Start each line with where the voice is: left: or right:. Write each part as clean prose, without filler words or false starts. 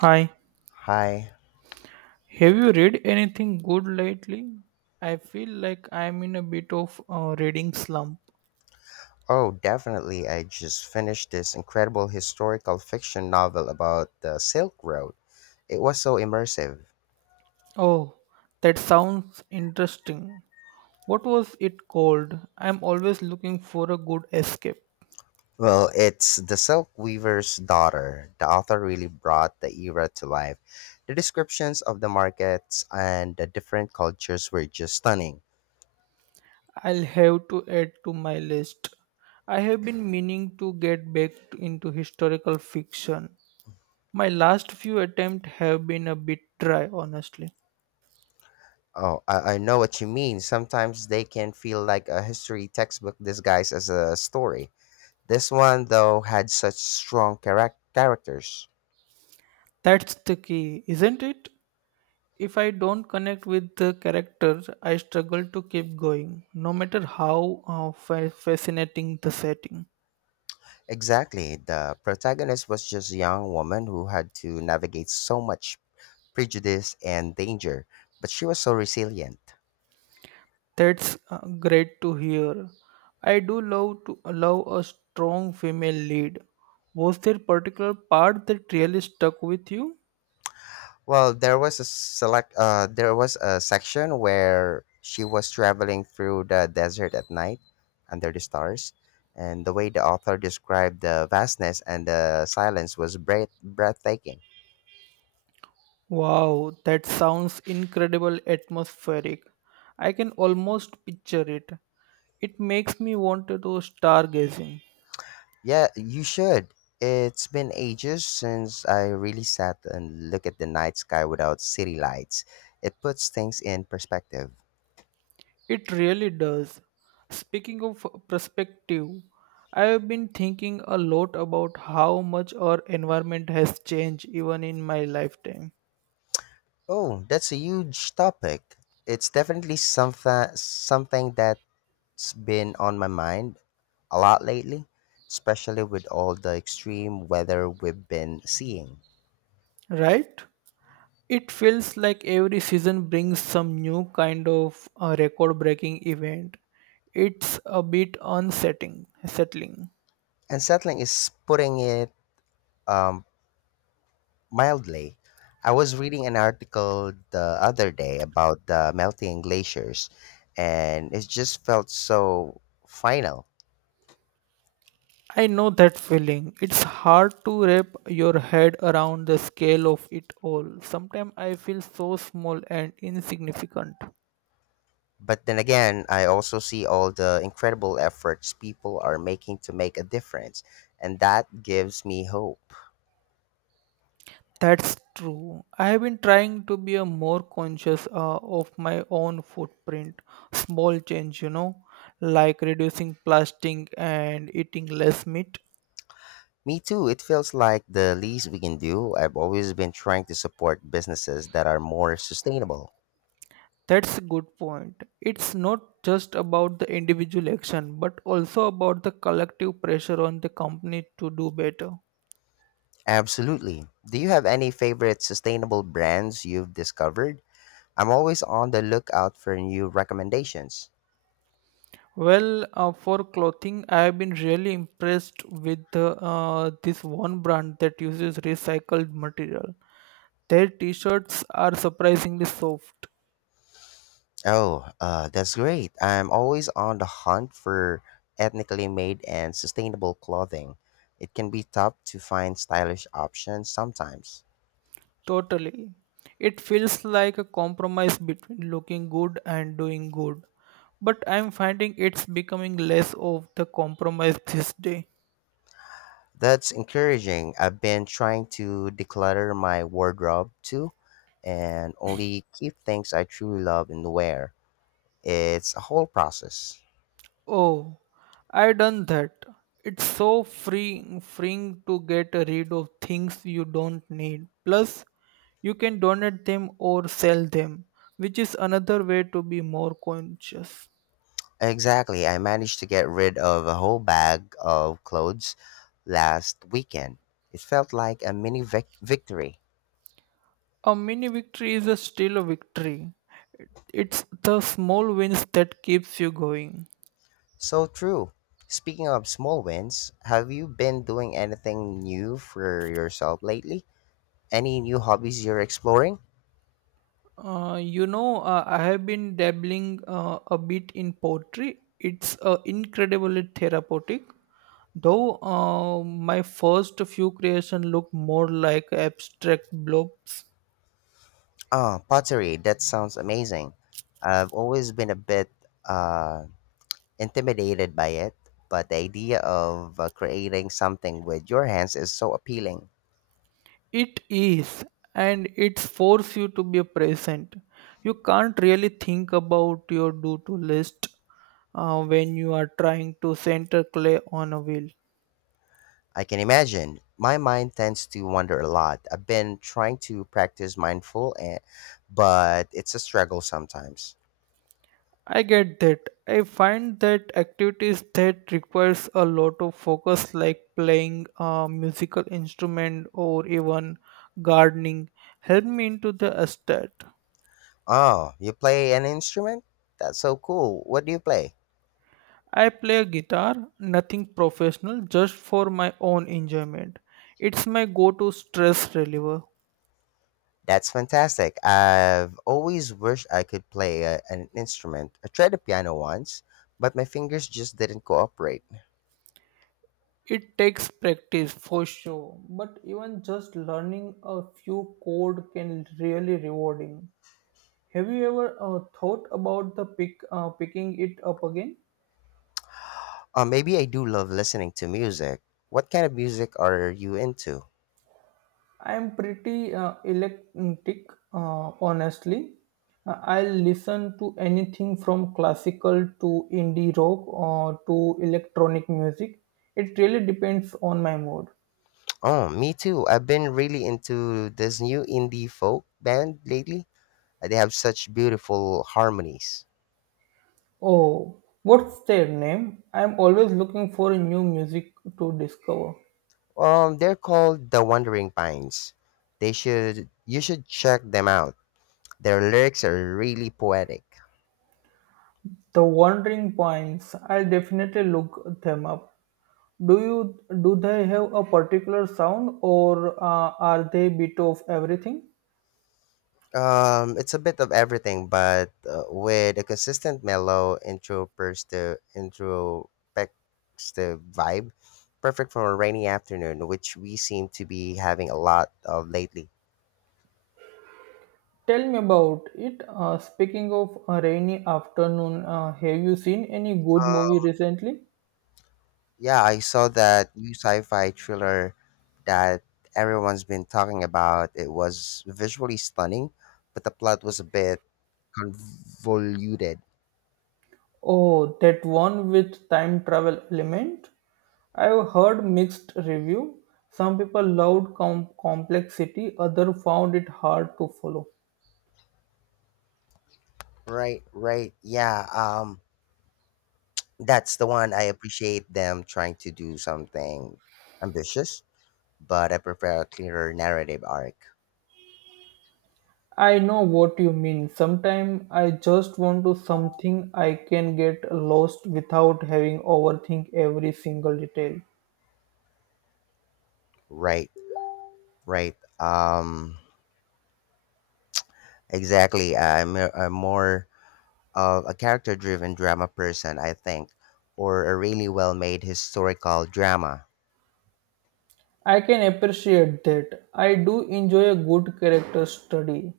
right: Hi,
left: Hi.
right: have you read anything good lately? I feel like I'm in a bit of a reading slump.
left: Oh, definitely. I just finished this incredible historical fiction novel about the Silk Road. It was so immersive.
right: Oh, that sounds interesting. What was it called? I'm always looking for a good escape.
left: Well, it's The Silk Weaver's Daughter. The author really brought the era to life. The descriptions of the markets and the different cultures were just stunning.
right: I'll have to add to my list. I have been meaning to get back into historical fiction. My last few attempts have been a bit dry, honestly.
left: Oh, I know what you mean. Sometimes they can feel like a history textbook disguised as a story. This one, though, had such strong characters.
right: That's the key, isn't it? If I don't connect with the character, I struggle to keep going, no matter how fascinating the setting.
left: Exactly. The protagonist was just a young woman who had to navigate so much prejudice and danger, but she was so resilient.
right: That's great to hear. I do love to allow a strong female lead. Was there particular part that really stuck with you?
left: Well, there was a section where she was traveling through the desert at night under the stars, and the way the author described the vastness and the silence was breathtaking.
right: Wow, that sounds incredible atmospheric. I can almost picture it. It makes me want to do stargazing.
left: Yeah, you should. It's been ages since I really sat and looked at the night sky without city lights. It puts things in perspective.
right: It really does. Speaking of perspective, I have been thinking a lot about how much our environment has changed even in my lifetime,
left: Oh, that's a huge topic. It's definitely something that it's been on my mind a lot lately, especially with all the extreme weather we've been seeing.
right: right? It feels like every season brings some new kind of record breaking event. It's a bit unsettling. Settling.
left: Unsettling is putting it um, mildly. I was reading an article the other day about the melting glaciers, and it just felt so final.
right: I know that feeling. It's hard to wrap your head around the scale of it all. Sometimes I feel so small and insignificant.
left: But then again, I also see all the incredible efforts people are making to make a difference, and that gives me hope.
right: That's true. I have been trying to be a more conscious of my own footprint. Small change, you know, like reducing plastic and eating less meat.
left: Me too, it feels like the least we can do. I've always been trying to support businesses that are more sustainable.
right: That's a good point. It's not just about the individual action, but also about the collective pressure on the company to do better.
left: Absolutely. Do you have any favorite sustainable brands you've discovered? I'm always on the lookout for new recommendations.
right: Well, for clothing, I have been really impressed with this one brand that uses recycled material. Their t-shirts are surprisingly soft.
left: Oh, that's great. I'm always on the hunt for ethnically made and sustainable clothing. It can be tough to find stylish options sometimes.
right: Totally. It feels like a compromise between looking good and doing good. But I'm finding it's becoming less of the compromise this day.
left: That's encouraging. I've been trying to declutter my wardrobe too and only keep things I truly love and wear. It's a whole process.
right: Oh, I done that. It's so freeing to get rid of things you don't need. Plus, you can donate them or sell them, which is another way to be more conscious.
left: Exactly. I managed to get rid of a whole bag of clothes last weekend. It felt like a mini victory.
right: A mini victory is a still a victory. It's the small wins that keeps you going.
left: So true. Speaking of small wins, have you been doing anything new for yourself lately? Any new hobbies you're exploring?
right: You know, I have been dabbling a bit in poetry. It's incredibly therapeutic, though my first few creations looked more like abstract blobs.
left: Oh, pottery. That sounds amazing. I've always been a bit uh, intimidated by it, but the idea of creating something with your hands is so appealing.
right: It is, and it forces you to be present. You can't really think about your do-to list when you are trying to center clay on a wheel.
left: I can imagine. My mind tends to wander a lot. I've been trying to practice mindful, and, but it's a struggle sometimes.
right: I get that. I find that activities that requires a lot of focus, like playing a musical instrument or even gardening, help me into the estate.
left: Oh, you play an instrument? That's so cool. What do you play?
right: I play guitar, nothing professional, just for my own enjoyment. It's my go to stress reliever.
left: That's fantastic. I've always wished I could play an instrument. I tried the piano once, but my fingers just didn't cooperate.
right: It takes practice for sure, but even just learning a few chord can really rewarding. Have you ever thought about the pick picking it up again?
left: Maybe I do love listening to music. What kind of music are you into?
right: I'm pretty eclectic, honestly. I'll listen to anything from classical to indie rock or to electronic music. It really depends on my mood.
left: Oh, me too. I've been really into this new indie folk band lately. They have such beautiful harmonies.
right: Oh, what's their name? I'm always looking for new music to discover.
left: They're called the Wandering Pines. They should You should check them out. Their lyrics are really poetic.
right: The Wandering Points. I'll definitely look them up. Do they have a particular sound or are they bit of everything?
left: It's a bit of everything, but with a consistent mellow introspective vibe, perfect for a rainy afternoon, which we seem to be having a lot of lately.
right: Tell me about it. Speaking of a rainy afternoon, have you seen any good movie
left: Um,
right: recently?
left: Yeah, I saw that new sci-fi thriller that everyone's been talking about. It was visually stunning, but the plot was a bit convoluted.
right: Oh, that one with time travel element? I've heard mixed review. Some people loved complexity, other found it hard to follow.
left: Right, right. Yeah, that's the one. I appreciate them trying to do something ambitious, but I prefer a clearer narrative arc.
right: I know what you mean. Sometimes I just want to something I can get lost without having overthink every single detail.
left: Right, right. Exactly. I'm more of a character driven drama person, I think, or a really well made historical drama.
right: I can appreciate that. I do enjoy a good character study.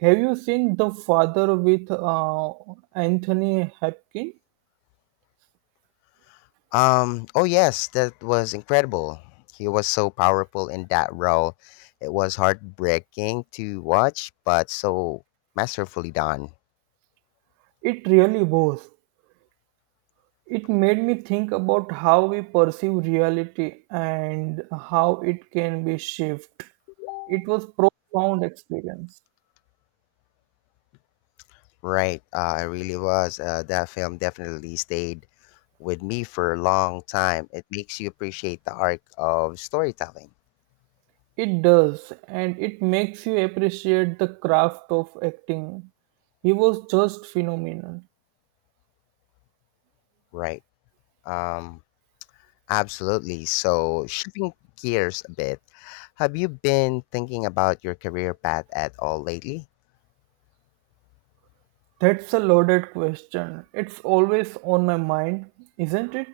right: Have you seen The Father with Anthony Hopkins?
left: Oh, yes, that was incredible. He was so powerful in that role. It was heartbreaking to watch, but so masterfully done.
right: It really was. It made me think about how we perceive reality and how it can be shaped. It was profound experience.
left: Right, it really was. That film definitely stayed with me for a long time. It makes you appreciate the arc of storytelling.
right: It does, and it makes you appreciate the craft of acting. He was just phenomenal.
left: Right. Um, Absolutely. So, shifting gears a bit, have you been thinking about your career path at all lately?
right: That's a loaded question. It's always on my mind, isn't it?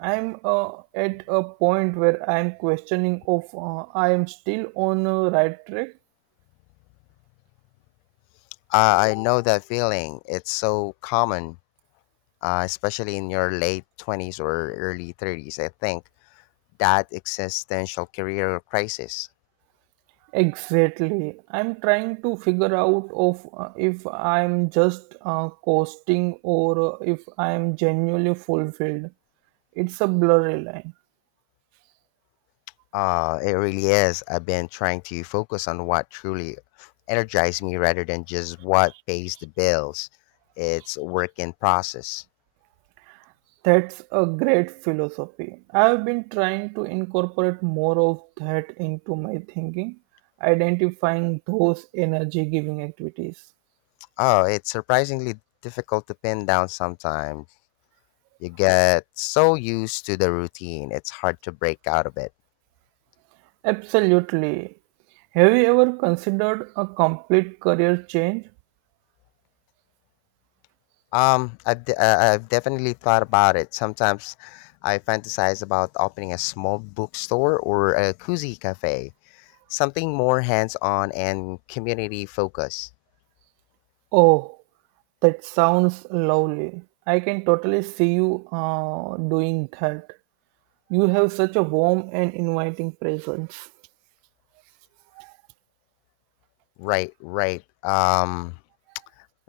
right: I'm at a point where I'm questioning of I am still on a right track.
left: I know that feeling. It's so common, especially in your late 20s or early 30s, I think, that existential career crisis.
right: Exactly. I'm trying to figure out of if I'm just coasting or if I'm genuinely fulfilled. It's a blurry line.
left: It really is. I've been trying to focus on what truly energized me rather than just what pays the bills. It's a work in process.
right: That's a great philosophy. I've been trying to incorporate more of that into my thinking, identifying those energy giving activities.
left: Oh, it's surprisingly difficult to pin down sometimes. You get so used to the routine, it's hard to break out of it.
right: Absolutely. Have you ever considered a complete career change?
left: I've definitely thought about it. Sometimes I fantasize about opening a small bookstore or a cozy cafe, something more hands on and community focused.
right: Oh, that sounds lovely. I can totally see you doing that. You have such a warm and inviting presence.
left: Right, right.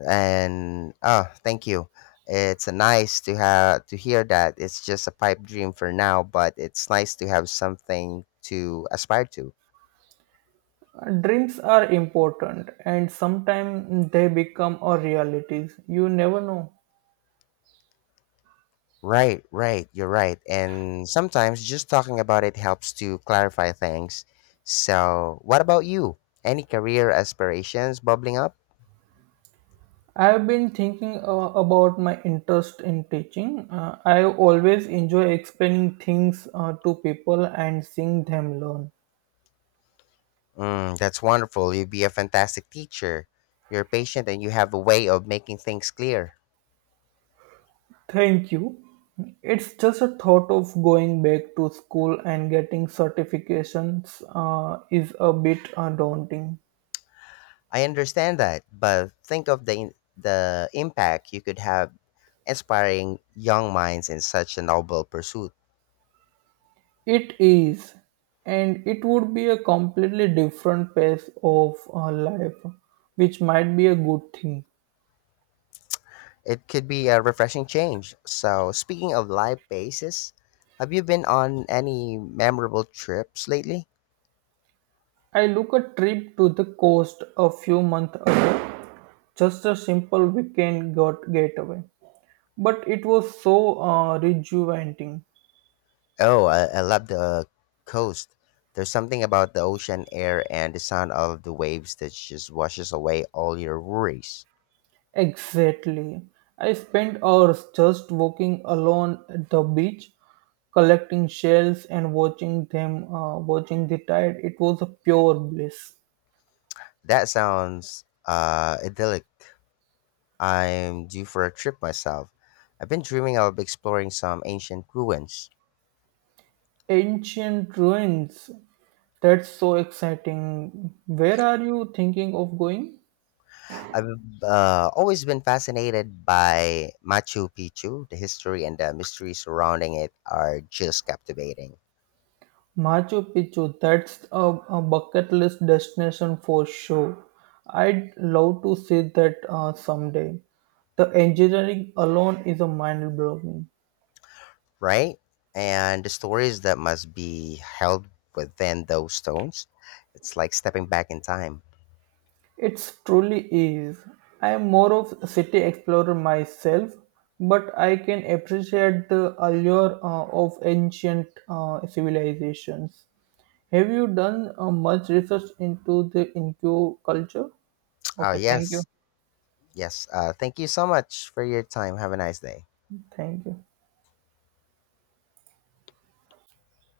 left: And oh, thank you. It's nice to have to hear that. It's just a pipe dream for now, but it's nice to have something to aspire to.
right: Dreams are important and sometimes they become our realities. You never know.
left: Right, right, you're right, and sometimes just talking about it helps to clarify things. So what about you? Any career aspirations bubbling up?
right: I've been thinking about my interest in teaching. I always enjoy explaining things to people and seeing them learn.
left: Mm, that's wonderful. You'd be a fantastic teacher. You're patient and you have a way of making things clear.
right: Thank you. It's just a thought of going back to school and getting certifications is a bit daunting.
left: I understand that, but think of the impact you could have, inspiring young minds in such a noble pursuit.
right: It is, and it would be a completely different pace of life, which might be a good thing.
left: It could be a refreshing change. So, speaking of live bases, have you been on any memorable trips lately?
right: I look a trip to the coast a few months ago, just a simple weekend got getaway, but it was so rejuvenating.
left: Oh, I love the coast. There's something about the ocean air and the sound of the waves that just washes away all your worries.
right: Exactly, I spent hours just walking alone at the beach, collecting shells and watching the tide. It was a pure bliss.
left: That sounds idyllic. I'm due for a trip myself. I've been dreaming of exploring some ancient ruins.
right: Ancient ruins. That's so exciting. Where are you thinking of going?
left: I've always been fascinated by Machu Picchu. The history and the mystery surrounding it are just captivating.
right: Machu Picchu. A bucket list destination for sure. I'd love to see that someday. The engineering alone is a mind blowing.
left: Right? And the stories that must be held within those stones, it's like stepping back in time.
right: It truly is. I am more of a city explorer myself, but I can appreciate the allure of ancient civilizations. Have you done much research into the Incu culture?
left: Oh,
right: Okay, thank you.
left: yes. Yes. Thank you so much for your time. Have a nice day.
right: Thank you.